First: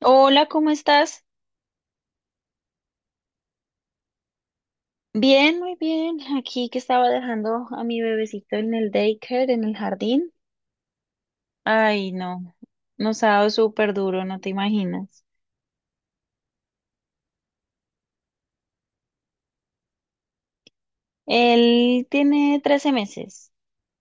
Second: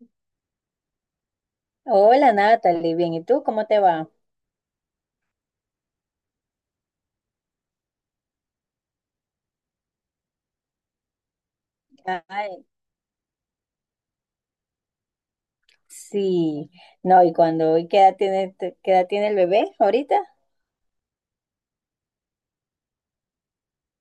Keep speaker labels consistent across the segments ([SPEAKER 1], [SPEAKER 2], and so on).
[SPEAKER 1] Hola, ¿cómo estás?
[SPEAKER 2] Hola Natalie, bien, ¿y tú cómo te va?
[SPEAKER 1] Bien, muy bien. Aquí que estaba dejando a mi bebecito en el daycare, en el jardín. Ay, no,
[SPEAKER 2] Ay,
[SPEAKER 1] nos ha dado súper duro, no te imaginas.
[SPEAKER 2] sí, no, y cuando, ¿y qué edad tiene, te- ¿qué edad tiene el bebé ahorita?
[SPEAKER 1] Él tiene 13 meses,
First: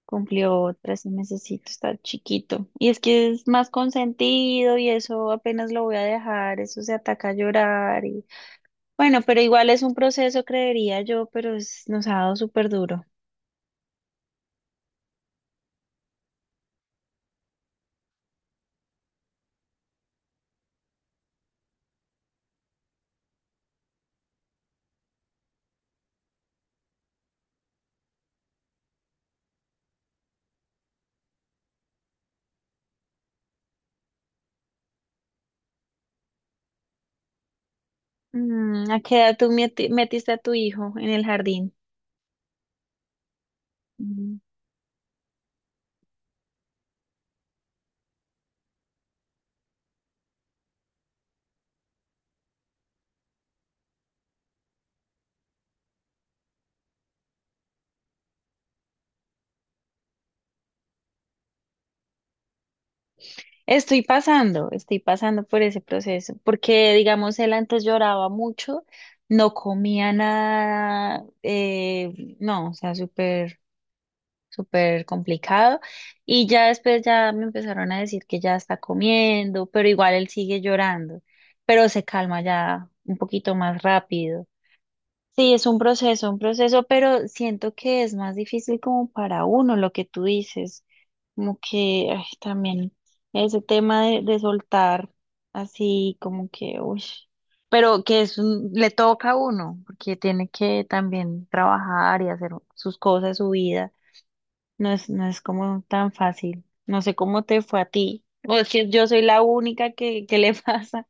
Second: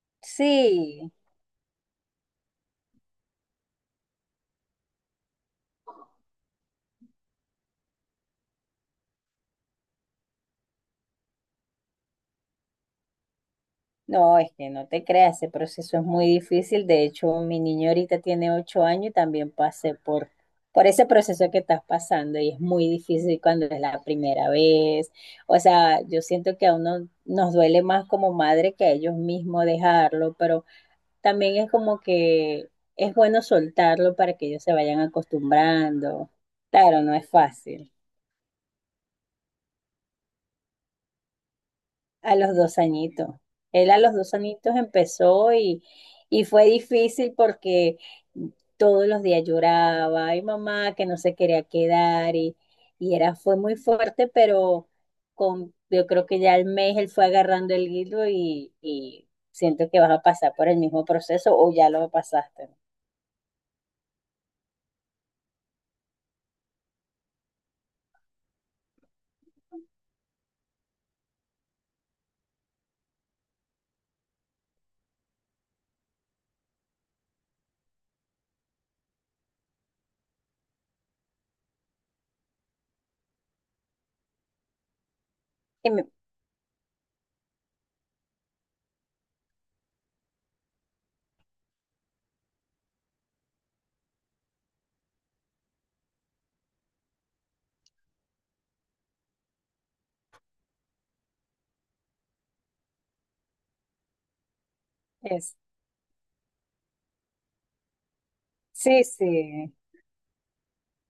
[SPEAKER 1] cumplió 13
[SPEAKER 2] Sí,
[SPEAKER 1] mesecitos, está chiquito. Y es que es más consentido y eso apenas lo voy a dejar, eso se ataca a llorar. Bueno, pero igual es un proceso, creería yo, pero nos ha dado súper duro.
[SPEAKER 2] no, es que no te creas, ese proceso es muy difícil. De hecho mi niño ahorita tiene 8 años y también pasé por ese proceso que estás pasando, y es muy difícil cuando es la primera vez. O sea, yo siento que a uno nos duele más como madre que a ellos mismos dejarlo, pero también es como que es bueno soltarlo para que ellos se vayan acostumbrando. Claro, no es fácil.
[SPEAKER 1] ¿A qué edad tú metiste a tu hijo en el jardín?
[SPEAKER 2] A los 2 añitos. Él a los dos
[SPEAKER 1] Mm.
[SPEAKER 2] añitos empezó, y fue difícil porque todos los días lloraba, ay mamá, que no se quería quedar, y era, fue muy fuerte. Pero con, yo creo que ya al mes él fue agarrando el hilo, y siento que vas a pasar por el mismo proceso o ya lo pasaste.
[SPEAKER 1] Estoy pasando por ese proceso, porque digamos, él antes lloraba mucho, no comía nada, no, o sea, súper, súper complicado. Y ya después ya me empezaron a decir que ya está comiendo, pero igual él sigue llorando, pero se calma ya un poquito más rápido. Sí, es
[SPEAKER 2] Y me-
[SPEAKER 1] un proceso, pero siento que es más difícil como para uno lo que tú dices, como que ay, también ese tema de soltar así como que, uy, pero que le toca a uno, porque tiene que también trabajar y hacer sus cosas, su vida, no es
[SPEAKER 2] es-
[SPEAKER 1] como tan fácil, no sé cómo te fue a ti, o es que
[SPEAKER 2] sí,
[SPEAKER 1] yo soy la
[SPEAKER 2] sí,
[SPEAKER 1] única que le pasa,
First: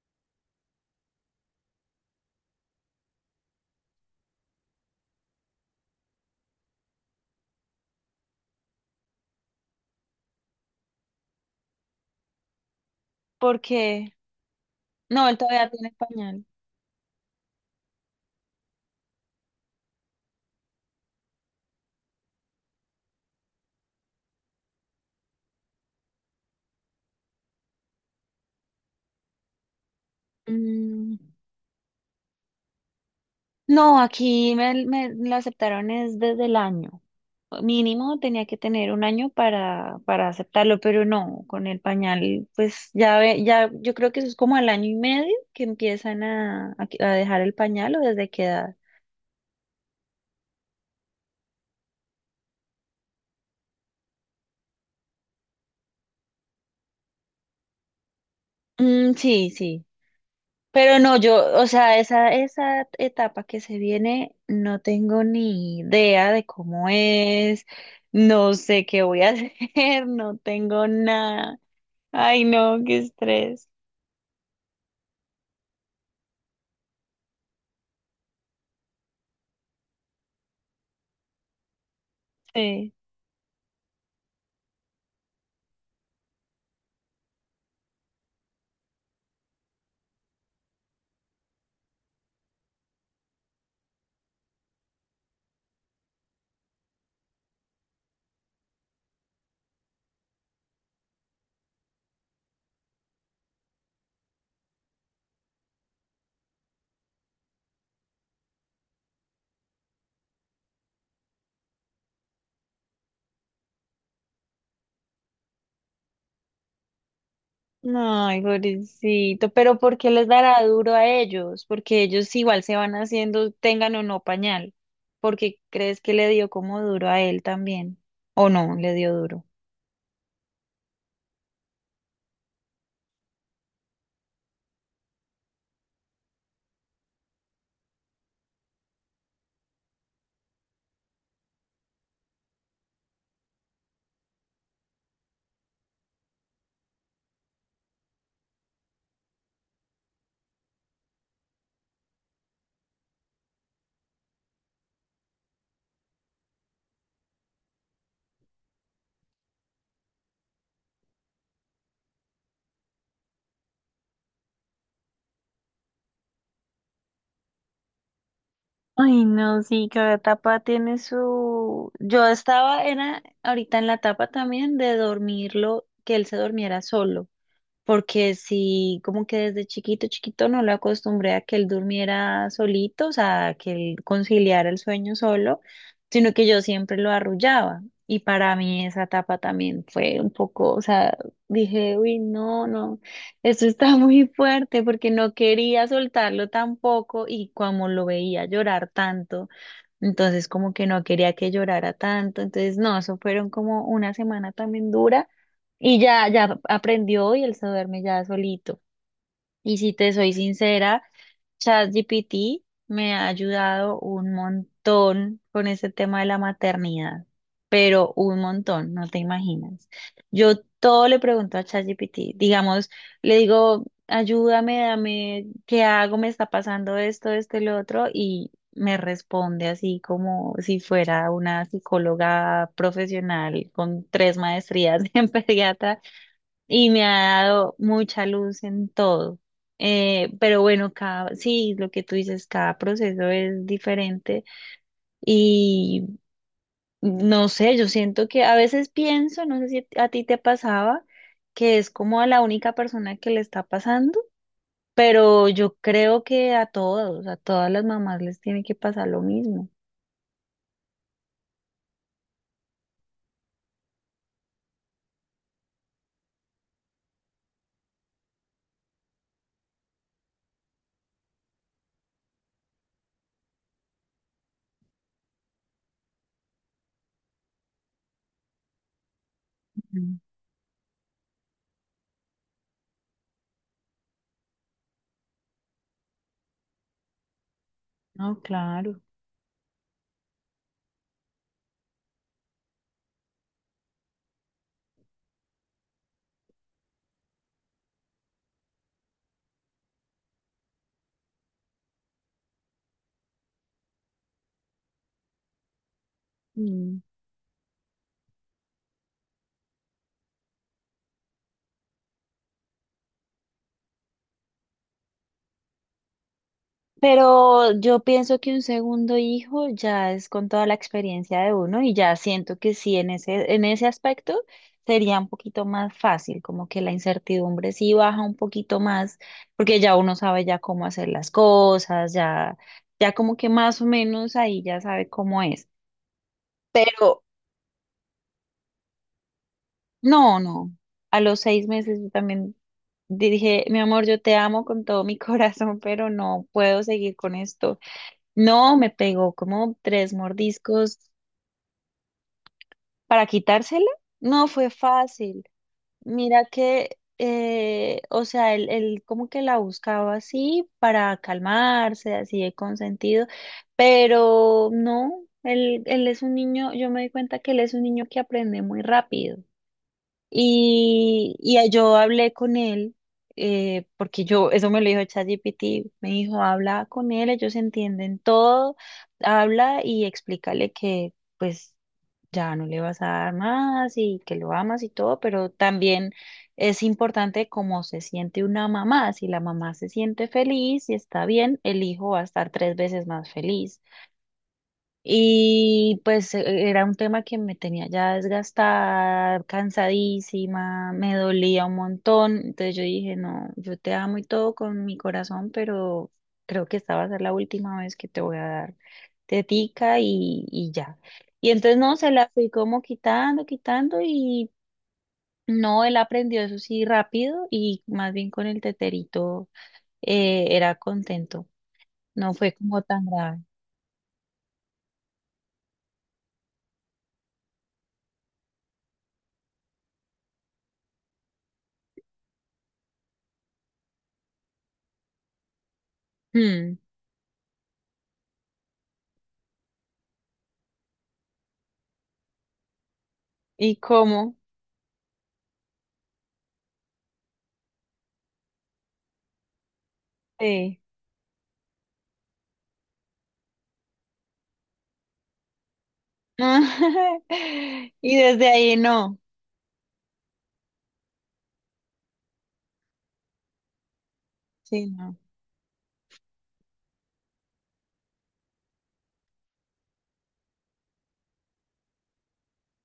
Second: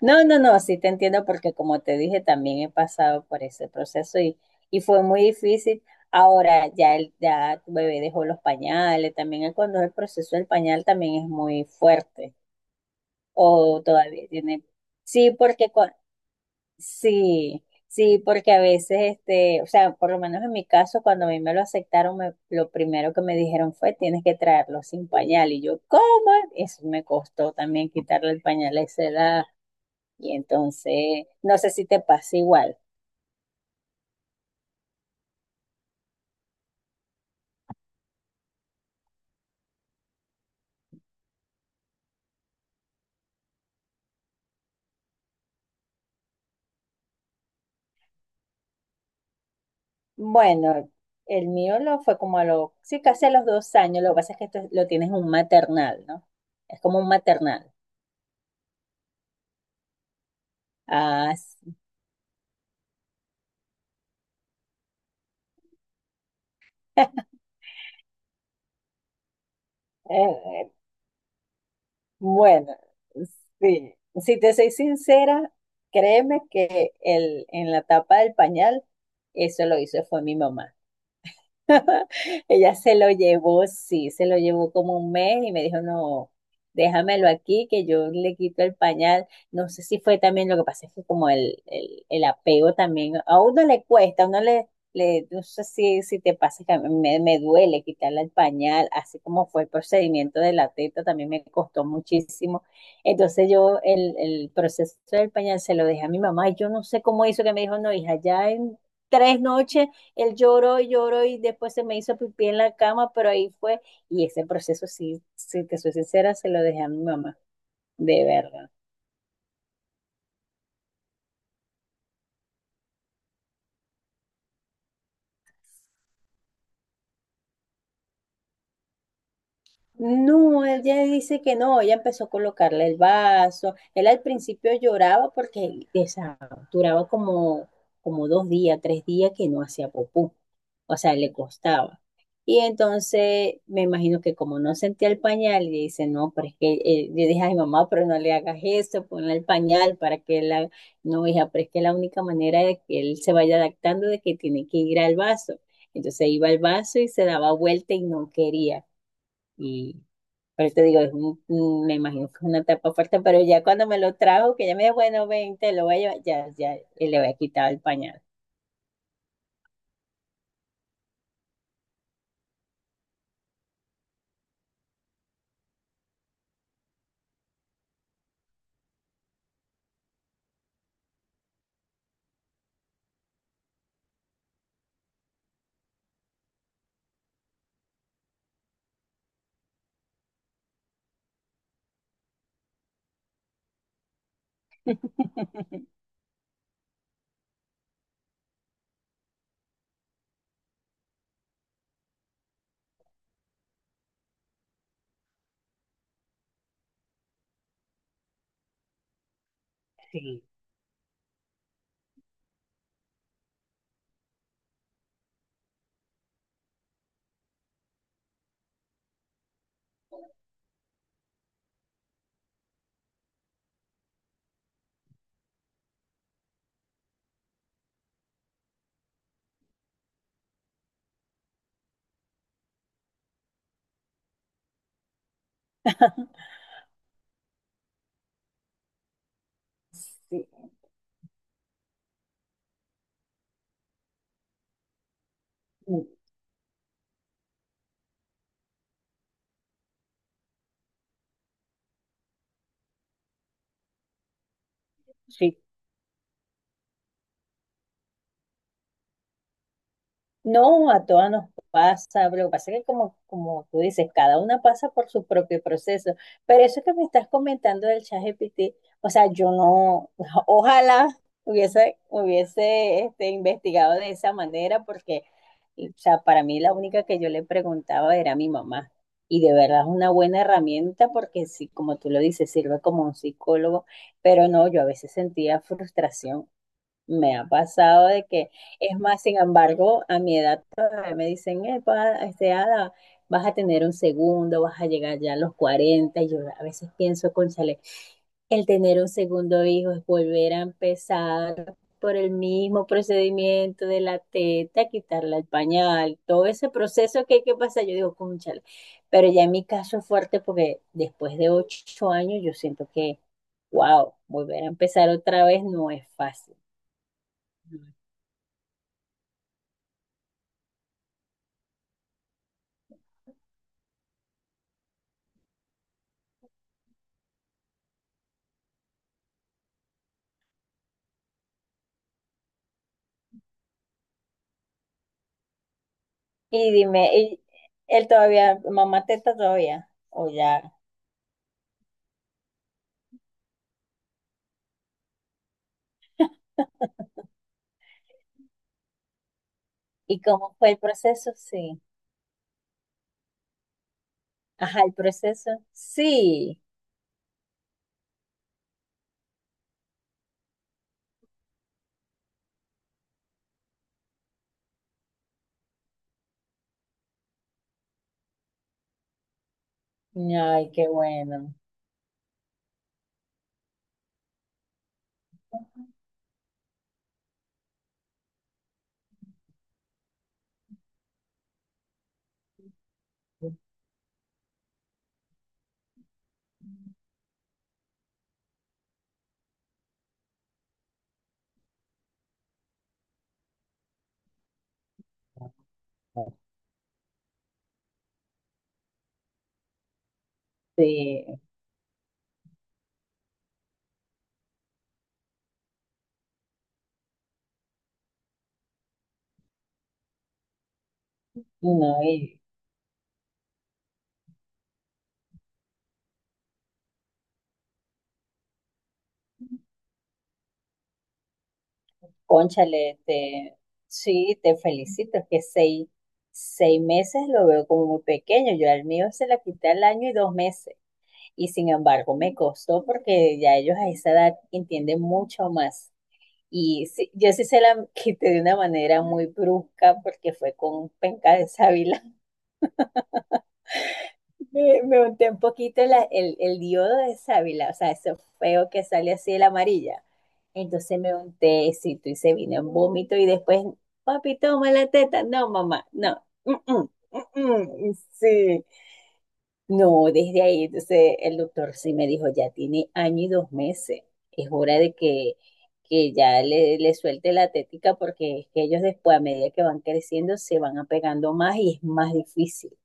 [SPEAKER 2] No, no, no, sí te entiendo, porque como te dije, también he pasado por ese proceso y fue muy difícil. Ahora ya, ya tu bebé dejó los pañales. También cuando el proceso del pañal también es muy fuerte, o
[SPEAKER 1] porque,
[SPEAKER 2] todavía tiene...
[SPEAKER 1] no,
[SPEAKER 2] Sí,
[SPEAKER 1] él todavía tiene pañal.
[SPEAKER 2] sí, sí, porque a veces, este, o sea, por lo menos en mi caso, cuando a mí me lo aceptaron, lo primero que me dijeron fue, tienes que traerlo sin pañal. Y yo, ¿cómo? Eso me costó también, quitarle el pañal a esa edad. Y
[SPEAKER 1] Mm.
[SPEAKER 2] entonces, no sé si te pasa igual.
[SPEAKER 1] No, aquí me lo aceptaron es desde el año. Mínimo tenía que tener un año para aceptarlo, pero no, con el pañal, pues ya ve, ya, yo creo que eso es como al año y medio que empiezan a dejar el pañal o desde qué edad.
[SPEAKER 2] Bueno, el mío lo fue como a los, sí, casi a los 2 años. Lo que pasa es que esto lo tienes en un maternal, ¿no? Es como un maternal.
[SPEAKER 1] Mm, sí, sí. Pero no,
[SPEAKER 2] Ah,
[SPEAKER 1] yo, o
[SPEAKER 2] sí.
[SPEAKER 1] sea, esa etapa que se viene, no tengo ni idea de cómo es, no sé qué voy a hacer, no
[SPEAKER 2] Eh,
[SPEAKER 1] tengo nada. Ay,
[SPEAKER 2] bueno,
[SPEAKER 1] no, qué estrés.
[SPEAKER 2] sí. Si te soy sincera, créeme que en la tapa del pañal, eso lo hizo fue mi mamá. Ella
[SPEAKER 1] Sí.
[SPEAKER 2] se lo llevó, sí, se lo llevó como un mes y me dijo, no, déjamelo aquí, que yo le quito el pañal. No sé si fue también. Lo que pasa es que como el apego también, a uno le cuesta, a uno le no sé si, si te pasa, que a mí me duele quitarle el pañal. Así como fue el procedimiento de la teta, también me costó muchísimo. Entonces yo el proceso del pañal se lo dejé a mi mamá, y yo no sé cómo hizo, que me dijo, no, hija, ya en 3 noches él lloró y lloró y después se me hizo pipí en la cama, pero ahí fue. Y ese proceso, sí, si te soy sincera, se lo dejé a mi mamá, de
[SPEAKER 1] Ay,
[SPEAKER 2] verdad.
[SPEAKER 1] pobrecito, pero ¿por qué les dará duro a ellos? Porque ellos igual se van haciendo, tengan o no pañal. ¿Porque crees que le dio como duro a él también? ¿O no, le dio duro?
[SPEAKER 2] No, él ya dice que no. Ella empezó a colocarle el vaso. Él al principio lloraba porque o duraba como, como 2 días, 3 días que no hacía popú. O sea, le costaba. Y entonces me imagino que como no sentía el pañal, le dice, no, pero es que yo dije, ay mamá, pero no le hagas eso, ponle el pañal para que él, haga-. No, hija, pero es que la única manera de que él se vaya adaptando de que tiene que ir al vaso. Entonces iba al vaso y se daba vuelta y no quería. Pero te digo, me imagino que es una etapa fuerte, pero ya cuando me lo trajo, que ya me dijo, bueno, ven, te lo voy a llevar, ya, ya, y le voy a quitar el pañal.
[SPEAKER 1] Ay, no, sí, cada etapa tiene su. Yo estaba, era ahorita en la etapa también de dormirlo, que él se durmiera solo. Porque si como que desde chiquito, chiquito no lo acostumbré a que él durmiera solito, o sea, a que él conciliara el sueño solo, sino que yo siempre lo arrullaba. Y para mí esa etapa también fue un poco, o sea, dije, uy, no, no, esto está muy fuerte porque no quería soltarlo tampoco y como lo veía llorar tanto. Entonces como que no quería que llorara tanto. Entonces no, eso fueron como una semana también dura y ya, ya aprendió y él se duerme ya solito. Y si te soy
[SPEAKER 2] Sí.
[SPEAKER 1] sincera, ChatGPT me ha ayudado un montón con ese tema de la maternidad, pero un montón, no te imaginas. Yo todo le pregunto a ChatGPT, digamos, le digo, ayúdame, dame, ¿qué hago? Me está pasando esto, esto y lo otro, y me responde así como si fuera una psicóloga profesional con tres maestrías en pediatra y me ha dado mucha luz en todo.
[SPEAKER 2] Sí,
[SPEAKER 1] Pero bueno, cada, sí, lo que tú dices, cada proceso es diferente y no sé, yo siento que a veces pienso, no sé si a ti te pasaba, que es como a la única persona que le está pasando, pero
[SPEAKER 2] sí.
[SPEAKER 1] yo creo que a todos, a todas las mamás les tiene que pasar lo mismo.
[SPEAKER 2] No, a todas nos pasa, pero lo que pasa es que, como, como tú dices, cada una pasa por su propio proceso. Pero eso que me estás comentando del ChatGPT, o sea, yo no, ojalá hubiese este, investigado de esa manera. Porque o sea, para mí la única que yo le preguntaba era a mi mamá. Y de verdad es una
[SPEAKER 1] Mm.
[SPEAKER 2] buena herramienta, porque sí, como tú lo dices, sirve como un psicólogo. Pero no, yo a veces sentía frustración, me ha pasado de
[SPEAKER 1] No,
[SPEAKER 2] que, es
[SPEAKER 1] claro.
[SPEAKER 2] más, sin embargo, a mi edad todavía me dicen, "Epa, este, Ada, vas a tener un segundo, vas a llegar ya a los 40". Y yo a veces pienso, cónchale, el tener un segundo hijo es volver a empezar por el mismo procedimiento de la teta, quitarle el pañal, todo ese proceso que hay que pasar. Yo digo, cónchale, pero ya en mi caso es fuerte, porque después de 8 años yo siento que, wow, volver a empezar otra vez no es fácil.
[SPEAKER 1] Pero yo pienso que un segundo hijo ya es con toda la experiencia de uno y ya siento que sí, en ese aspecto sería un poquito más fácil, como que la incertidumbre sí baja un poquito más, porque ya uno sabe ya cómo hacer las cosas, ya, ya como que más o menos ahí ya sabe cómo es.
[SPEAKER 2] Y dime,
[SPEAKER 1] Pero
[SPEAKER 2] ¿y él todavía, mamá teta todavía? ¿O
[SPEAKER 1] no, no,
[SPEAKER 2] ya?
[SPEAKER 1] a los 6 meses yo también dije, mi amor, yo te amo con todo mi corazón, pero no puedo seguir con esto. No, me pegó como tres
[SPEAKER 2] ¿Y cómo fue el
[SPEAKER 1] mordiscos
[SPEAKER 2] proceso? Sí.
[SPEAKER 1] para quitársela. No fue
[SPEAKER 2] Ajá, el
[SPEAKER 1] fácil.
[SPEAKER 2] proceso.
[SPEAKER 1] Mira
[SPEAKER 2] Sí.
[SPEAKER 1] que, o sea, él como que la buscaba así para calmarse, así de consentido, pero no, él es un niño, yo me di cuenta que él es un niño que aprende muy rápido.
[SPEAKER 2] Ay, qué
[SPEAKER 1] Y,
[SPEAKER 2] bueno.
[SPEAKER 1] y yo hablé con él, porque yo, eso me lo dijo ChatGPT, me dijo, habla con él, ellos entienden todo, habla y explícale que pues ya no le vas a dar más y que lo amas y todo, pero también es importante cómo se siente una mamá. Si la mamá se siente feliz y está bien, el hijo va a estar tres veces más feliz. Y pues era un tema que me tenía ya desgastada, cansadísima, me
[SPEAKER 2] Sí.
[SPEAKER 1] dolía un montón. Entonces yo dije, no, yo te amo y todo con mi corazón, pero creo que esta va a ser la última vez que te voy a dar tetica y ya. Y entonces no,
[SPEAKER 2] No,
[SPEAKER 1] se la
[SPEAKER 2] y
[SPEAKER 1] fui como quitando, quitando y no, él aprendió eso sí rápido y más bien con el teterito era contento. No fue como
[SPEAKER 2] cónchale,
[SPEAKER 1] tan grave.
[SPEAKER 2] te, sí, te felicito. Es que 6, 6 meses lo veo como muy pequeño. Yo al mío se la quité al año y 2 meses. Y sin embargo, me costó, porque ya ellos a esa edad entienden mucho más.
[SPEAKER 1] Mm.
[SPEAKER 2] Y sí, yo sí se la quité de una manera muy brusca, porque fue con penca de sábila.
[SPEAKER 1] ¿Y cómo?
[SPEAKER 2] Me unté un poquito el diodo de sábila, o sea, ese feo que sale así de la amarilla.
[SPEAKER 1] Sí.
[SPEAKER 2] Entonces me unté éxito y se vino en vómito y después, papi, toma la teta. No, mamá, no. Mm, mm,
[SPEAKER 1] Ah,
[SPEAKER 2] mm, mm.
[SPEAKER 1] y desde
[SPEAKER 2] Sí.
[SPEAKER 1] ahí no.
[SPEAKER 2] No, desde ahí, entonces el doctor sí me dijo, ya tiene año y 2 meses, es hora
[SPEAKER 1] Sí,
[SPEAKER 2] de
[SPEAKER 1] no.
[SPEAKER 2] que ya le suelte la tética, porque es que ellos después, a medida que van creciendo, se van apegando más y es más difícil.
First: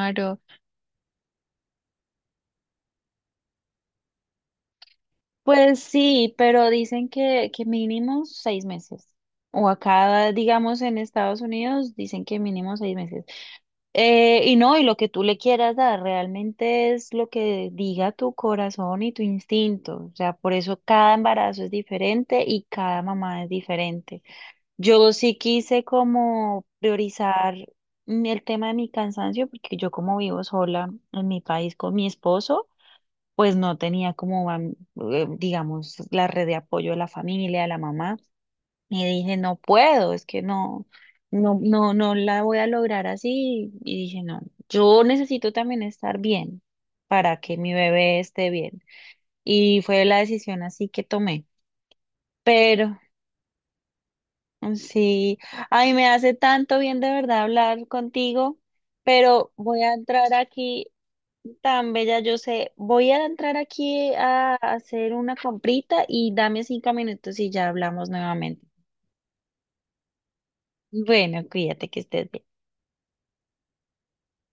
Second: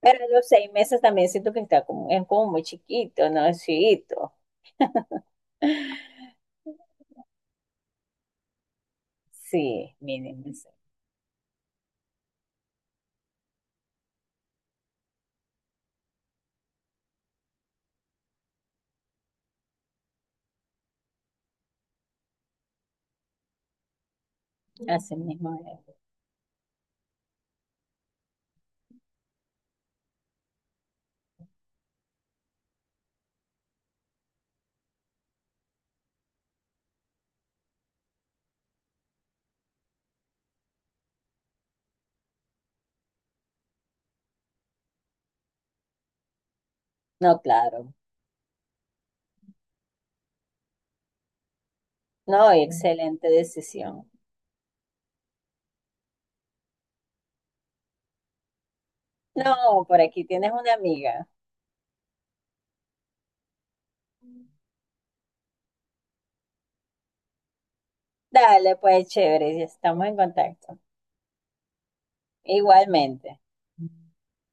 [SPEAKER 2] Pero a los 6 meses también siento que está como, es como muy chiquito, ¿no? Es chiquito.
[SPEAKER 1] Pues sí, pero dicen que mínimo 6 meses. O
[SPEAKER 2] Sí,
[SPEAKER 1] acá,
[SPEAKER 2] miren,
[SPEAKER 1] digamos, en Estados Unidos, dicen que mínimo 6 meses. Y no, y lo que tú le quieras dar realmente es lo que diga tu corazón y tu instinto. O sea, por eso cada embarazo es diferente y cada mamá es diferente. Yo
[SPEAKER 2] así
[SPEAKER 1] sí
[SPEAKER 2] mismo
[SPEAKER 1] quise
[SPEAKER 2] es.
[SPEAKER 1] como priorizar el tema de mi cansancio, porque yo como vivo sola en mi país con mi esposo, pues no tenía como, digamos, la red de apoyo de la familia, de la mamá. Y dije, no puedo, es que no, no, no, no la voy a lograr así. Y dije, no, yo necesito también estar bien para
[SPEAKER 2] No,
[SPEAKER 1] que mi
[SPEAKER 2] claro.
[SPEAKER 1] bebé esté bien. Y fue la decisión así que tomé.
[SPEAKER 2] No,
[SPEAKER 1] Pero
[SPEAKER 2] excelente decisión.
[SPEAKER 1] sí, ay, me hace tanto bien de verdad hablar contigo, pero voy
[SPEAKER 2] No,
[SPEAKER 1] a
[SPEAKER 2] por aquí
[SPEAKER 1] entrar
[SPEAKER 2] tienes una
[SPEAKER 1] aquí,
[SPEAKER 2] amiga.
[SPEAKER 1] tan bella yo sé, voy a entrar aquí a hacer una comprita y dame 5 minutos y ya hablamos nuevamente.
[SPEAKER 2] Dale, pues chévere, ya estamos en contacto.
[SPEAKER 1] Bueno, cuídate que estés bien.
[SPEAKER 2] Igualmente.